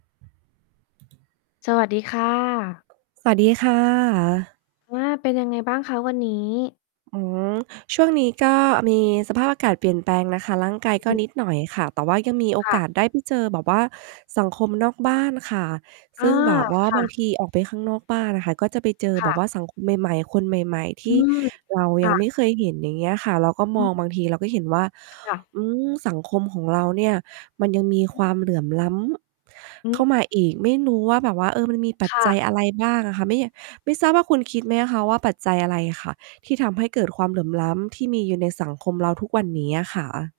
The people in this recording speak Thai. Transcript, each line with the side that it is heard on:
left: สวัสดีค่ะ
right: สวัสดีค่ะ
left: ว่า เป็นยังไงบ้างคะวันนี้?
right: อ๋อ ช่วงนี้ก็มีสภาพอากาศเปลี่ยนแปลงนะคะ ร่างกายก
left: อ
right: ็
left: ืม
right: นิดหน่อยค่ะ แต่ว่ายังมีโอ
left: ค่
right: ก
left: ะ
right: าสได้ไปเจอแบบว่าสังคมนอกบ้านค่ะ
left: อ
right: ซ
left: า
right: ึ่งแบบว่า
left: ค่
right: บาง
left: ะ
right: ทีออกไปข้างนอกบ้านอะค่ะ ก็จะไปเจอ
left: ค
right: แบ
left: ่
right: บ
left: ะ
right: ว่าสังคมใหม่ ๆ คนใหม่ ๆ ท
left: อื
right: ี่
left: ม
right: เรา
left: ค
right: ยั
left: ่
right: งไ
left: ะ
right: ม่เคยเห็น อย่างเงี้ยค่ะ เราก็
left: อ
right: ม
left: ื
right: อ
left: อ
right: งบางที เราก็เห็นว่า
left: ค่ะ
right: อืม สังคมของเราเนี่ย มันยังมีความเหลื่อมล้ำ
left: อ
right: เข้
left: ือ
right: ามาอีก ไม่รู้ว่าแบบว่า เออ มันมีปั
left: ค
right: จ
left: ่
right: จัย
left: ะ
right: อะไรบ้างอะค่ะ ไม่ย่ะ ไม่ทราบว่าคุณคิดไหมอะคะว่า ปัจจัยอะไรค่ะ ที่ทำให้เกิดความเหลื่อมล้ำที่มีอยู่ในสังคมเราทุกวันเนี้ยอะคะ?